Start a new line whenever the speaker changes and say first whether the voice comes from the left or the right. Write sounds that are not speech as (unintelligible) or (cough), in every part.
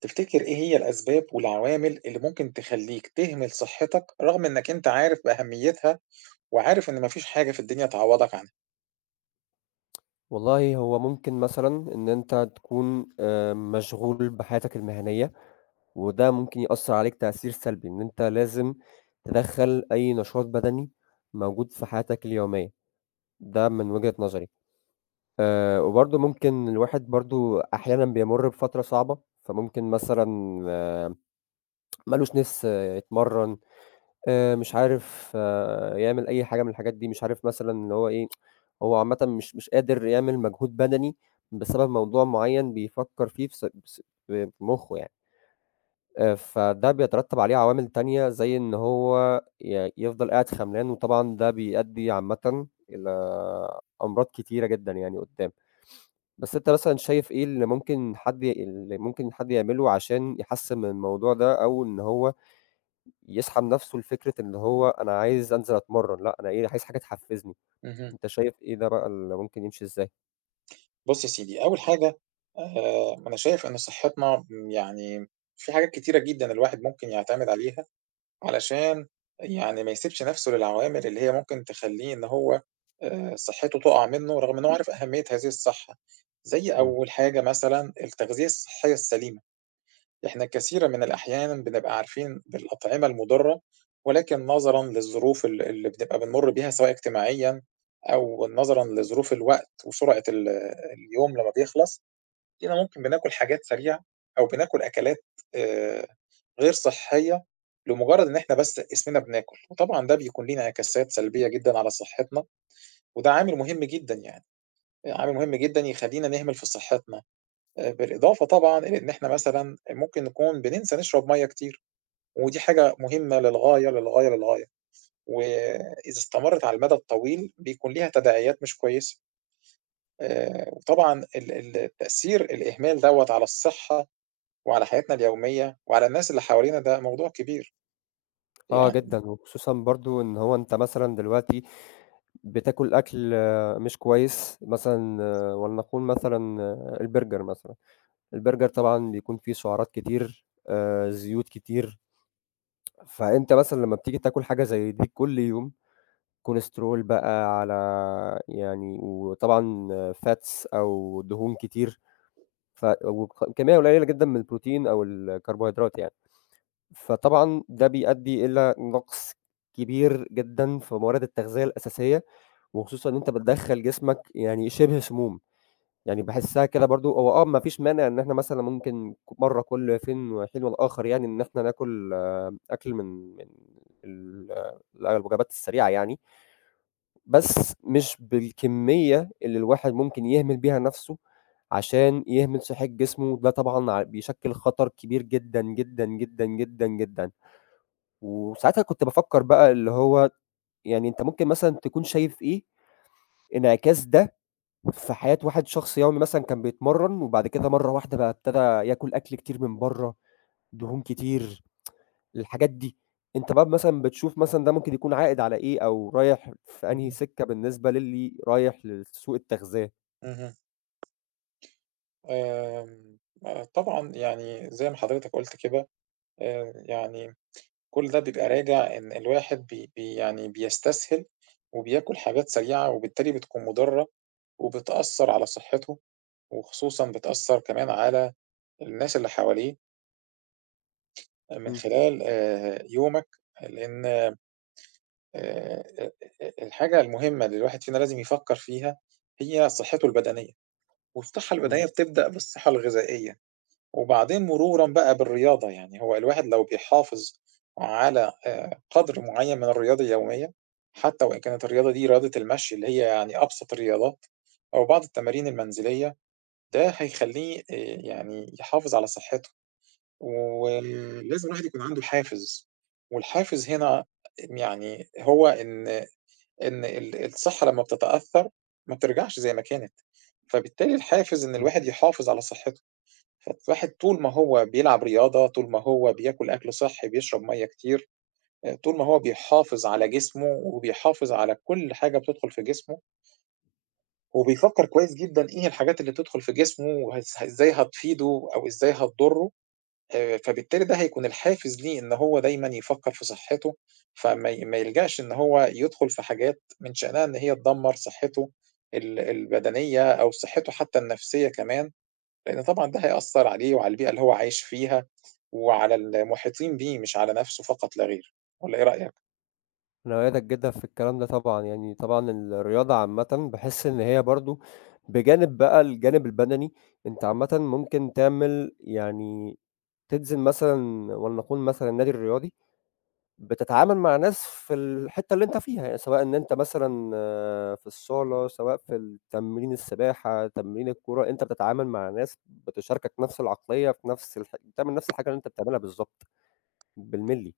right: تفتكر إيه هي الأسباب والعوامل اللي ممكن تخلّيك تهمل صحّتك، رغم إنّك أنت عارف بأهميتها وعارف إن ما فيش حاجة في الدنيا تعوّضك عنها؟
left: والله هو ممكن مثلًا إن أنت تكون آآ مشغول بحياتك المهنية وده ممكن يأثّر عليك تأثير سلبي، إن أنت لازم تدَخّل أي نشاط بَدَني موجود في حياتك اليومية ده من وجهة نظري. آآ وبرضه ممكن الواحد برضه أحيانًا بيمُر بفترة صعبة، فممكن مثلًا (tsk) مالوش ناس يتمرَّن، آآ مش عارف يعمل أي حاجة من الحاجات دي، مش عارف مثلًا إن هو إيه، (tsk) هو عامةً مش مش قادر يعمل مجهود بَدَني بسبب موضوع معيّن بيفكّر فيه في ص في ص في مُخّه يعني. آآ فده بيترتَّب عليه عوامل تانية، زي إن هو ي يفضل قاعد خَمْلان وطبعًا ده بيؤدّي عامةً إلى أمراض كتيرة جدًا يعني قُدّام. (sniffs) بس أنت مثلًا شايف إيه اللي ممكن حد اللي ممكن حد يعمله عشان يحسِّن من الموضوع ده، أو إن هو يسحب نَفْسه لفكرة إن هو أنا عايز أنزل أتمرَّن لأ أنا إيه، عايز حاجة تحفِّزني،
right: اهم.
left: أنت شايف إيه ده بقى اللي ممكن يمشي إزاي؟
right: بُص يا سيدي، أول حاجة آآ أنا شايف إن صحتنا م يعني في حاجات كتيرة جدًا الواحد ممكن يعتمد عليها علشان يعني ما يسيبش نفسه للعوامل اللي هي ممكن تخلّيه إن هو آآ صحته تقع منه رغم إن هو عارف أهمية هذه الصحة. زي
left: إمم.
right: أول حاجة مثلًا التغذية الصحية السليمة. إحنا كثيرًا من الأحيان بنبقى عارفين بالأطعمة المضرة، ولكن نظرًا للظروف ال اللي بتبقى بنمر بيها سواء اجتماعيًا أو نظرًا لظروف الوقت وسرعة ال اليوم لمّا بيخلص، تلاقينا ممكن بناكل حاجات سريعة أو بناكل أكلات آآ غير صحية لمجرد إن إحنا بس اسمنا بناكل، وطبعًا ده بيكون ليه انعكاسات سلبية جدًا على صحتنا، وده عامل مُهم جدًا يعني، آآ عامل مُهم جدًا يخلّينا نهمل في صحتنا. آآ بالإضافة طبعًا إلى إن إحنا مثلًا ممكن نكون بننسى نشرب مَيَّه كتير ودي حاجة مُهمة للغاية للغاية للغاية، وإذا استمرت على المدى الطويل بيكون ليها تداعيات مش كويسة. آآ وطبعًا ال ال التأثير الإهمال دوّة على الصحة وعلى حياتنا اليومية وعلى الناس اللي حوالينا ده موضوع كبير.
left: آه
right: يعني
left: جدًا، وخصوصًا برضه إن هو أنت مثلًا دلوقتي بتاكل أكل مش كويس مثلًا ولنقول مثلًا البرجر مثلًا. البرجر طبعًا بيكون فيه سُعرات كتير، آآ زيوت كتير. فأنت مثلًا لمّا بتيجي بتاكل حاجة زي دي كل يوم، كوليسترول بقى على يعني وطبعًا fats أو دهون كتير ف وك كمية قليلة جدًا من البروتين أو الكربوهيدرات يعني. فطبعًا ده بيأدي إلى نقص كبير جدًا في موارد التغذية الأساسية، وخصوصًا إن أنت بتدخّل جسمك يعني شبه سموم. يعني باحسها كده برضه هو آه ما فيش مانع إن إحنا مثلًا ممكن ك مرّة كُل فين وحين والآخر يعني إن إحنا ناكل أكل من من ال الوجبات السريعة يعني. بس مش بالكمية اللي الواحد ممكن يهمل بيها نفسه عشان يهمل صحة جسمه، ده طبعًا ع بيشكل خطر كبير جدًا، جدًا، جدًا، جدًا، جدًا. وساعتها كنت بافكر بقى اللي هو يعني أنت ممكن مثلًا تكون شايف إيه، انعكاس ده في حياة واحد شخص يومي مثلًا كان بيتمرن وبعد كده مرّة واحدة بقى ابتدا ياكل أكل كتير من برّه، دهون كتير، (tsk) الحاجات دي. أنت بقى مثلًا بتشوف مثلًا ده ممكن يكون عائد على إيه أو رايح في أنهي
right: (unintelligible)
left: سكة بالنسبة للي رايح لسوق التغذية؟
right: اهم. آمم، آآ، طبعًا يعني زي ما حضرتك قُلت كده آآ يعني كل ده بيبقى راجع إن الواحد بي بي يعني بيستسهل وبياكُل حاجات سريعة وبالتالي بتكون مُضرّة وبتأثّر على صحّته وخصوصًا بتأثّر كمان على الناس اللي حواليه. من
left: إمم.
right: خلال آآ يومك، لإن آآ، أ أ الحاجة المهمة اللي الواحد فينا لازم يفكّر فيها هي صحّته البدنية، والصحّة
left: إمم.
right: البدنية بتبدأ بالصحّة الغذائية، وبعدين مرورًا بقى بالرياضة، يعني هو الواحد لو بيحافظ على آآ قَدْر معيّن من الرياضة اليومية، حتّى وإن كانت الرياضة دي رياضة المشي اللي هي يعني أبسط الرياضات أو بعض التمارين المنزلية، ده هيخلّيه آآ يعني يحافظ على صحّته، وم لازم الواحد يكون عنده حافز والحافز هنا م يعني هو إن إن ال الصحّة لمّا بتتأثّر ما بترجعش زي ما كانت، فبالتالي الحافز إن
left: إمم.
right: الواحد يحافظ على صحّته، فالواحد طول ما هو بيلعب رياضة، طول ما هو بياكُل أكل صحّي، بيشرب مَيّة كتير، آآ طول ما هو بيحافظ على جسمه وبيحافظ على كل حاجة بتدخُل في جسمه وبيفكّر كويس جدًا إيه هي الحاجات اللي تدخُل في جسمه وهز إزاي هتفيده أو إزاي هتضرّه، آآ فبالتالي ده هيكون الحافز ليه إن هو دايمًا يفكّر في صحّته، فما ي ما يلجأش إن هو يدخُل في حاجات من شأنها إن هي تدمّر صحّته ال البدنية أو صحّته حتّى النفسية كمان، لإن طبعًا ده هيأثّر عليه وعلى البيئة اللي هو عايش فيها وعلى المحيطين بيه مش على نَفْسه فقط لا غير، والَّا إيه رأيك؟
left: أنا أؤيّدك جدًا في الكلام ده طبعًا، يعني طبعًا الرياضة عامةً باحس إن هي برضه بجانب بقى الجانب البَدَني، أنت عامةً ممكن تعمل يعني تنزل مثلًا ولنقول مثلًا النادي الرياضي، بتتعامل مع ناس في الحتّة اللي أنت فيها، سواء إن أنت مثلًا في الصالة، سواء في التمرين السباحة، تمرين الكورة، أنت بتتعامل مع ناس بتشاركك نَفْس العقلية في نَفْس الح بتعمل نَفْس الحاجة اللي أنت بتعملها بالضبط، بالمللي،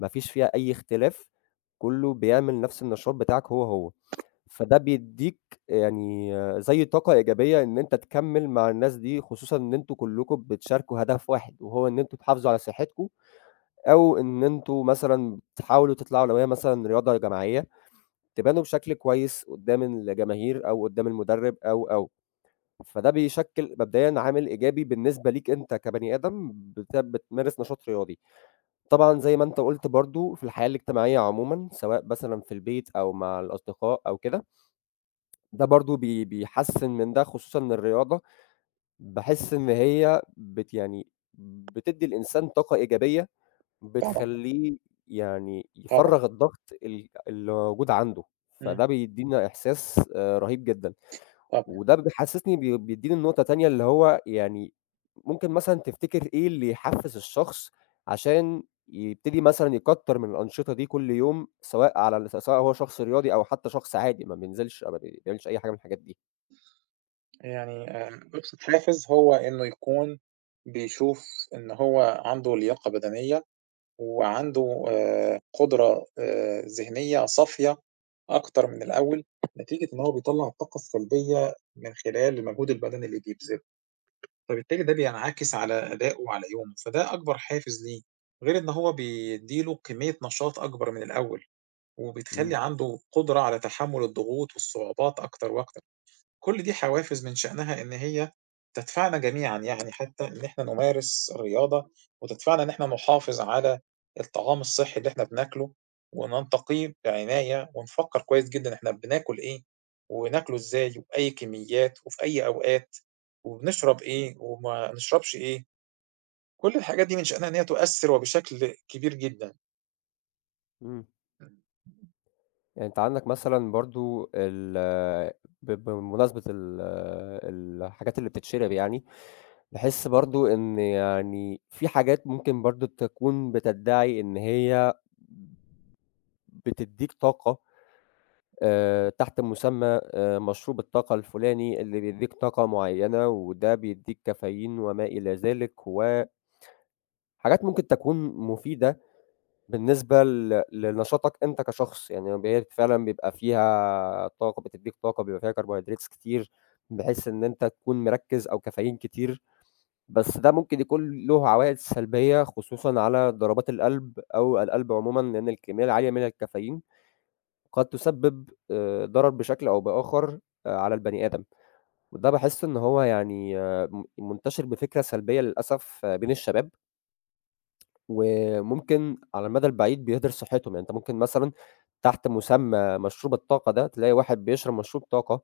left: ما فيش فيها أي اختلاف كُلّه بيعمل نَفْس النشاط بتاعك هو، هو. فده بيدّيك يعني زي طاقة إيجابية إن أنت تكمِّل مع الناس دي خصوصًا إن أنتم كُلّكم بتشاركوا هدف واحد وهو إن أنتم تحافظوا على صحّتكم أو إن أنتم مثلًا تحاولوا تطلعوا، لو هي مثلًا رياضة جماعية، تبانوا بشكل كويس قُدّام الجماهير أو قُدّام المُدرِّب أو، أو. فده بيشكِّل مبدئيًا عامل إيجابي بالنسبة ليك أنت كبني آدم بت بتمارس نشاط رياضي. طبعًا زي ما أنت قُلت برضه في الحياة الاجتماعية عمومًا سواء مثلًا في البيت أو مع الأصدقاء أو كده، ده برضه بي بيحسِّن من ده خصوصًا إن الرياضة باحس إن هي بت يعني بتدّي الإنسان طاقة إيجابية
right: طبعًا.
left: بتخلّيه يعني
right: طبعًا.
left: يفرَّغ الضغط ال اللي موجود عنده،
right: إمم.
left: فده بيدّينا إحساس آآ رهيب جدًا.
right: طبعًا.
left: وده ب بيحسّسني بي بيدّيني لنقطة تانية اللي هو يعني ممكن مثلًا تفتكر إيه اللي يحفّز الشخص عشان يبتدي مثلًا يكتر من الأنشطة دي كل يوم سواء على ال س سواء هو شخص رياضي أو حتّى شخص عادي ما بينزلش أو ما بيعملش أي حاجة من الحاجات دي؟
right: آآ يعني آآ أبسط حافز هو إنه يكون بيشوف إن هو عنده لياقة بدنية وعنده آآ قدرة آآ ذهنية صافية أكتر من الأول نتيجة إن هو بيطلّع الطاقة السلبية من خلال المجهود البدني اللي بيبذله. فبالتالي ده بينعكس على أدائه وعلى يومه، فده أكبر حافز ليه غير إن هو بيدّي له كمية نشاط أكبر من الأول وبتخلّي
left: إمم.
right: عنده قدرة على تحمّل الضغوط والصعوبات أكتر وأكتر، كل دي حوافز من شأنها إن هي تدفعنا جميعًا يعني حتى إن إحنا نمارس الرياضة، وتدفعنا إن إحنا نحافظ على الطعام الصحي اللي إحنا بناكله، وننتقيه بعناية، ونفكّر كويس جدًا إحنا بناكل إيه، وناكله إزاي وبأي كميات وفي أي أوقات، وبنشرب إيه وما نشربش إيه. كل الحاجات دي من شأنها إن هي تؤثّر وبشكل كبير جدًا.
left: إمم.
right: (unintelligible)
left: آآ أنت عندك مثلًا برضه ال ب بمناسبة ال ال الحاجات اللي بتتشرب يعني، تحس برضه إن يعني في حاجات ممكن برضه تكون بتدعي إن هي بتدّيك طاقة آآ تحت مسمى آآ مشروب الطاقة الفلاني اللي بيّديك طاقة معيّنة وده بيدّيك caffeine وما إلى ذلك. و حاجات ممكن تكون مفيدة بالنسبة ل لنشاطك أنت كشخص، يعني فما بالك فعلًا بيبقى فيها طاقة بتدّيك طاقة بيبقى فيها Carbohydrates كتير بحيث إن أنت تكون مركِّز أو caffeine كتير بس ده ممكن يكون له عوائد سلبية خصوصًا على ضربات القلب أو القلب عمومًا لأن الكمية العالية من الcaffeine قد تسبب آآ ضرر بشكل أو بآخر على البني آدم، وده باحس إن هو يعني من منتشر بفكرة سلبية للأسف بين الشباب وممكن على المدى البعيد بيهدر صحتهُم يعني، أنت ممكن مثلًا تحت مُسمى مشروب الطاقة ده تلاقي واحد بيشرب مشروب طاقة.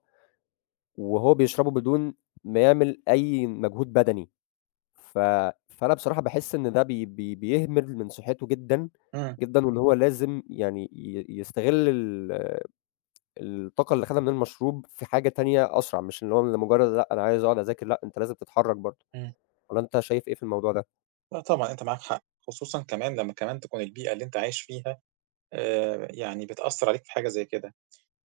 left: وهو بيشربه بدون ما يعمل أي مجهود بدني، ف فأنا بصراحة باحس إن ده ب ب بيهمل من صحته جدًا
right: إمم.
left: جدًا واللي هو لازم يعني ي يستغل ال الطاقة اللي خدها من المشروب في حاجة تانية أسرع. مش اللي هو لمجرد لأ، أنا عايز أقعد أذاكر. لأ، أنت لازم تتحرك برضه.
right: إمم.
left: والّا أنت شايف إيه في الموضوع ده؟
right: لا، طبعًا أنت معاك حق، خصوصًا كمان لمّا كمان تكون البيئة اللي أنت عايش فيها آآ يعني بتأثّر عليك في حاجة زي كده،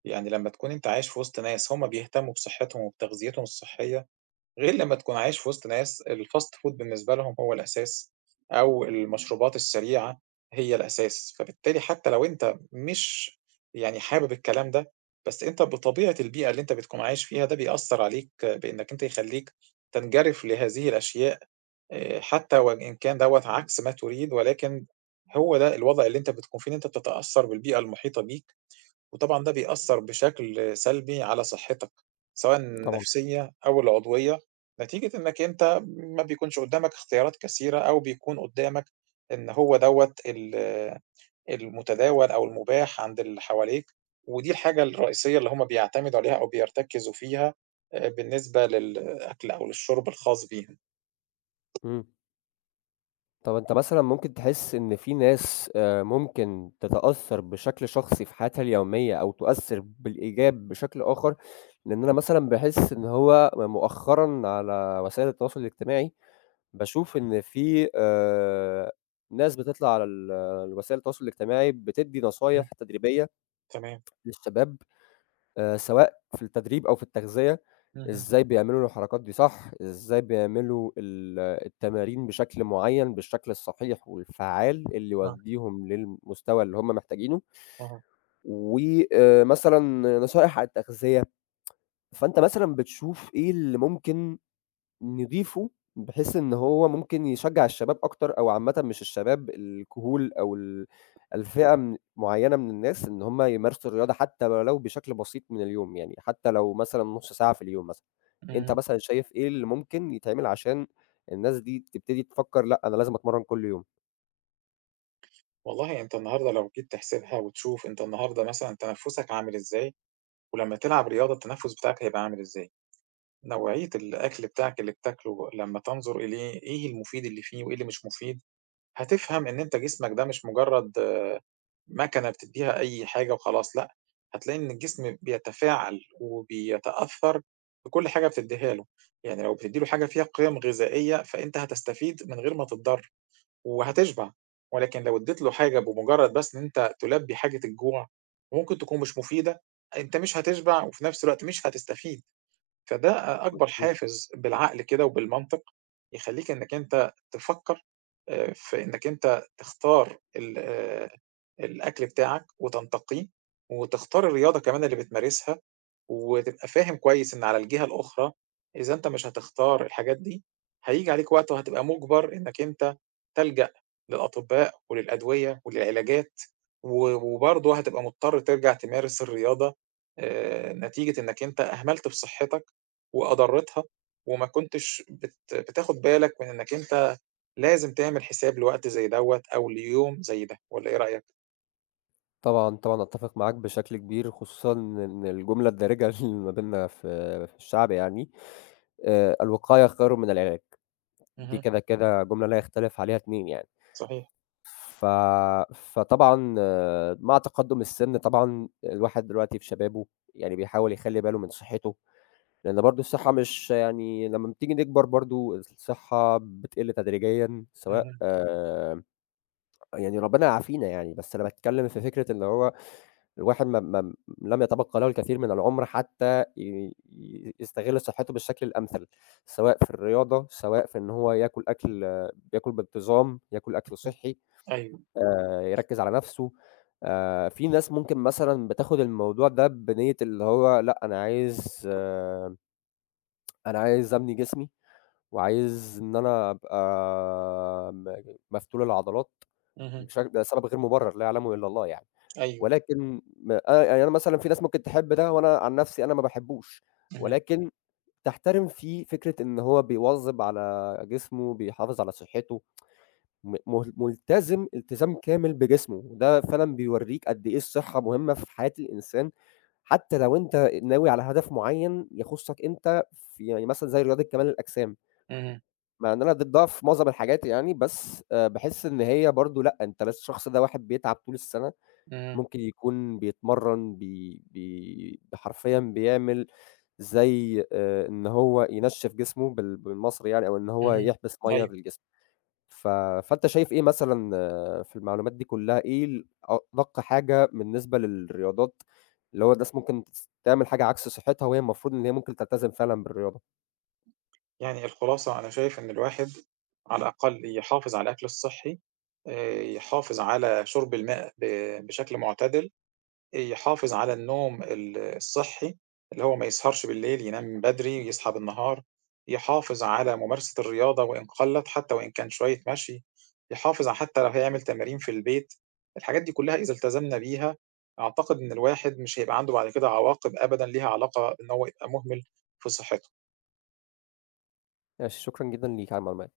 right: يعني لمّا تكون أنت عايش في وسط ناس هُم بيهتموا بصحتهم وبتغذيتهم الصحية غير لمّا تكون عايش في وسط ناس الfast food بالنسبة لهم هو الأساس أو المشروبات السريعة هي الأساس، فبالتالي حتى لو أنت مش يعني حابب الكلام ده بس أنت بطبيعة البيئة اللي أنت بتكون عايش فيها ده بيأثّر عليك بإنّك أنت يخلّيك تنجرف لهذه الأشياء. آآ حتى وإن كان دوّة عكس ما تُريد، ولكن هو ده الوضع اللي أنت بتكون فيه إن أنت بتتأثّر بالبيئة المحيطة بيك، وطبعًا ده بيأثّر بشكل سلبي على صحتك سواءً
left: طبعًا.
right: النفسية أو العضوية نتيجة إنك أنت ما بيكونش قُدامك اختيارات كثيرة أو بيكون قُدامك إن هو دوّة ال المتداول أو المُباح عند اللي حواليك ودي الحاجة الرئيسية اللي هُم بيعتمدوا عليها أو بيرتكزوا فيها بالنسبة للأكل أو للشُرب الخاص بيهم.
left: إمم. طَب أنت مثلًا ممكن تحس إن في ناس آآ ممكن تتأثّر بشكل شخصي في حياتها اليومية أو تؤثّر بالإيجاب بشكل آخَر، لإن أنا مثلًا باحس إن هو م مؤخرًا على وسائل التواصل الاجتماعي باشوف إن في آآ ناس بتطلع على ال الوسائل التواصل الاجتماعي بتدّي نصايح
right: إمم.
left: تدريبية
right: تمام.
left: للشباب آآ سواء في التدريب أو في التغذية
right: اهم.
left: إزاي بيعملوا الحركات دي صح، إزاي بيعملوا ال التمارين بشكل معيّن بالشكل الصحيح والفعّال اللي
right: آه.
left: يودّيهم للمستوى اللي هم محتاجينه
right: أها.
left: و آآ مثلًا نصائح عن التغذية، (tsk) فأنت مثلًا بتشوف إيه اللي ممكن نضيفه بحيث إن هو ممكن يشجّع الشباب أكتر أو عامةً مش الشباب الكهول أو ال الفئة من معيّنة من الناس إن هم يمارسوا الرياضة حتّى ولو بشكل بسيط من اليوم، يعني حتّى لو مثلًا نُص ساعة في اليوم مثلًا. أنت
right: إمم.
left: مثلًا شايف إيه اللي ممكن يتعمل عشان الناس دي تبتدي تفكّر لأ، أنا لازم أتمرّن كل يوم؟
right: والله أنت النهارده لو جيت تحسبها وتشوف أنت النهاردة مثلًا تَنَفُّسك عامل إزاي ولمّا تلعب رياضة التَنَفُّس بتاعك هيبقى عامل إزاي. نوعية الأكل بتاعك اللي بتاكله لمّا تنظر إليه إيه المفيد اللي فيه وإيه اللي مش مفيد، هتفهم إن أنت جسمك ده مش مُجرّد ماكنة بتدّيها أي حاجة وخلاص لأ، هتلاقي إن الجسم بيتفاعل وبيتأثّر بكل حاجة بتدّيها له. يعني لو بتدّي له حاجة فيها قِيَم غذائية، فأنت هتستفيد من غير ما تتضر وهتشبع، ولكن لو ادّيت له حاجة بمُجرّد بس إن أنت تُلبّي حاجة الجوع وممكن تكون مش مفيدة، أنت مش هتشبع وفي نَفْس الوقت مش هتستفيد، فده أ أكبر
left: مضبوط.
right: حافز بالعقل كده وبالمنطق يخلّيك إنّك أنت تفكّر آآ في إنّك أنت تختار ال آآ الأكل بتاعك وتنتقيه وتختار الرياضة كمان اللي بتمارسها وتبقى فاهم كويس إن على الجهة الأخرى إذا أنت مش هتختار الحاجات دي، هييجي عليك وقت وهتبقى مُجبّر إنّك أنت تلجأ للأطباء وللأدوية وللعلاجات و وبرضه هتبقى مضطر ترجع تمارس الرياضة آآ نتيجة إنّك أنت أهملت في صحّتك وأضرّتها وما كنتش بت بتاخُد بالك من إنّك أنت لازم تعمل حساب لوقت زي دوّة أو ليوم زي ده، والَّا إيه رأيك؟
left: طبعًا، طبعًا، أتّفِق معاك بشكل كبير خصوصًا إن الجملة الدارجة اللي ما بيننا في في الشعب يعني آآ، "الوقاية خيرٌ من العلاج." دي
right: اهم.
left: كده، كده جملة لا يختلِف عليها اتنين يعني،
right: صحيح.
left: ف فطبعًا مع تقدُّم السِّن طبعًا الواحد دلوقتي في شبابه يعني بيحاول يخلّي باله من صحّته لأن برضه الصحّة مش يعني، لمّا بتيجي نكبَر برضه الصحّة بتقِل تدريجيا سواء
right: اهم.
left: آآ، يعني ربّنا يعافينا يعني، بس أنا باتكلّم في فكرة إن هو الواحد ما ما لم يتبقى له الكثير من العُمر حتى ي يستغِلّ صحِّته بالشكل الأمثل، سواء في الرياضة، سواء في إن هو ياكل أكْل ياكل بانتظام، ياكل أكل صحّي،
right: أيوه.
left: آآ يركّز على نفْسه آآ، في ناس ممكن مثلًا بتاخُد الموضوع ده بنيّة اللي هو لأ، أنا عايز آآ أنا عايز أبني جسمي وعايز إن أنا أبقى م مفتول العضلات
right: اهم.
left: بش ده سبب غير مُبرَّر لا يعلمه إلا الله يعني،
right: أيوه.
left: ولكن م أ يعني أنا مثلًا في ناس ممكن تحِب ده وأنا عن نفْسي، أنا ما باحبّوش
right: اهم.
left: ولكن تحترِم فيه فكرة إن هو بيواظب على جسمه، بيحافظ على صحّته، (tsk) م م ملتزِم إلتزام كامل بجسمه، ده فعلًا بيورّيك قد إيه الصحّة مهمّة في حياة الإنسان حتى لو أنت ناوي على هدف معيّن يخُصّك أنت، في يعني مثلًا زي رياضة كمال الأجسام.
right: اهم.
left: مع إن أنا ضدّها في مُعظَم الحاجات يعني، بس آآ باحس إن هي برضه، لأ أنت ل الشخص ده واحد بيتعَب طُول السّنَة،
right: إمم.
left: ممكن يكون بيتمرّن بي بي بحرفيًا بيعمل زي آآ إن هو ينشِّف جسمه بال بالمصري يعني أو إن هو
right: اهم،
left: يحبِس مَيّة
right: أيوه.
left: بالجسم، ف فأنت شايف إيه مثلًا في المعلومات دي كلّها، إيه ال أدَق حاجة بالنسبة للرياضات اللي هو الناس ممكن بتس تعمل حاجة عكْس صحّتها وهي المفروض إن هي ممكن تلتزِم فعلًا بالرياضة؟
right: يعني الخُلاصة أنا شايف إن الواحد على الأقل يحافظ على الأكل الصحّي آآ، يحافظ على شُرب الماء ب بشكْل معتدِل، أ يحافظ على النوم ال الصحّي اللي هو ما يسهَرش بالليل، ينام بدري، يصحى بالنهار، يحافظ على ممارسة الرياضة وإن قلَّت، حتى وإن كان شوية مشي، يحافظ حتى لو هيعمل تمارين في البيت، الحاجات دي كلّها إذا التزمنا بها أعتقد إن الواحد مش هيبقى عنده بعد كده عواقب أبدًا ليها علاقة إن هو يبقى مهمِل في صحّته.
left: ماشي. شكرًا جدًا ليك علي المعلومات.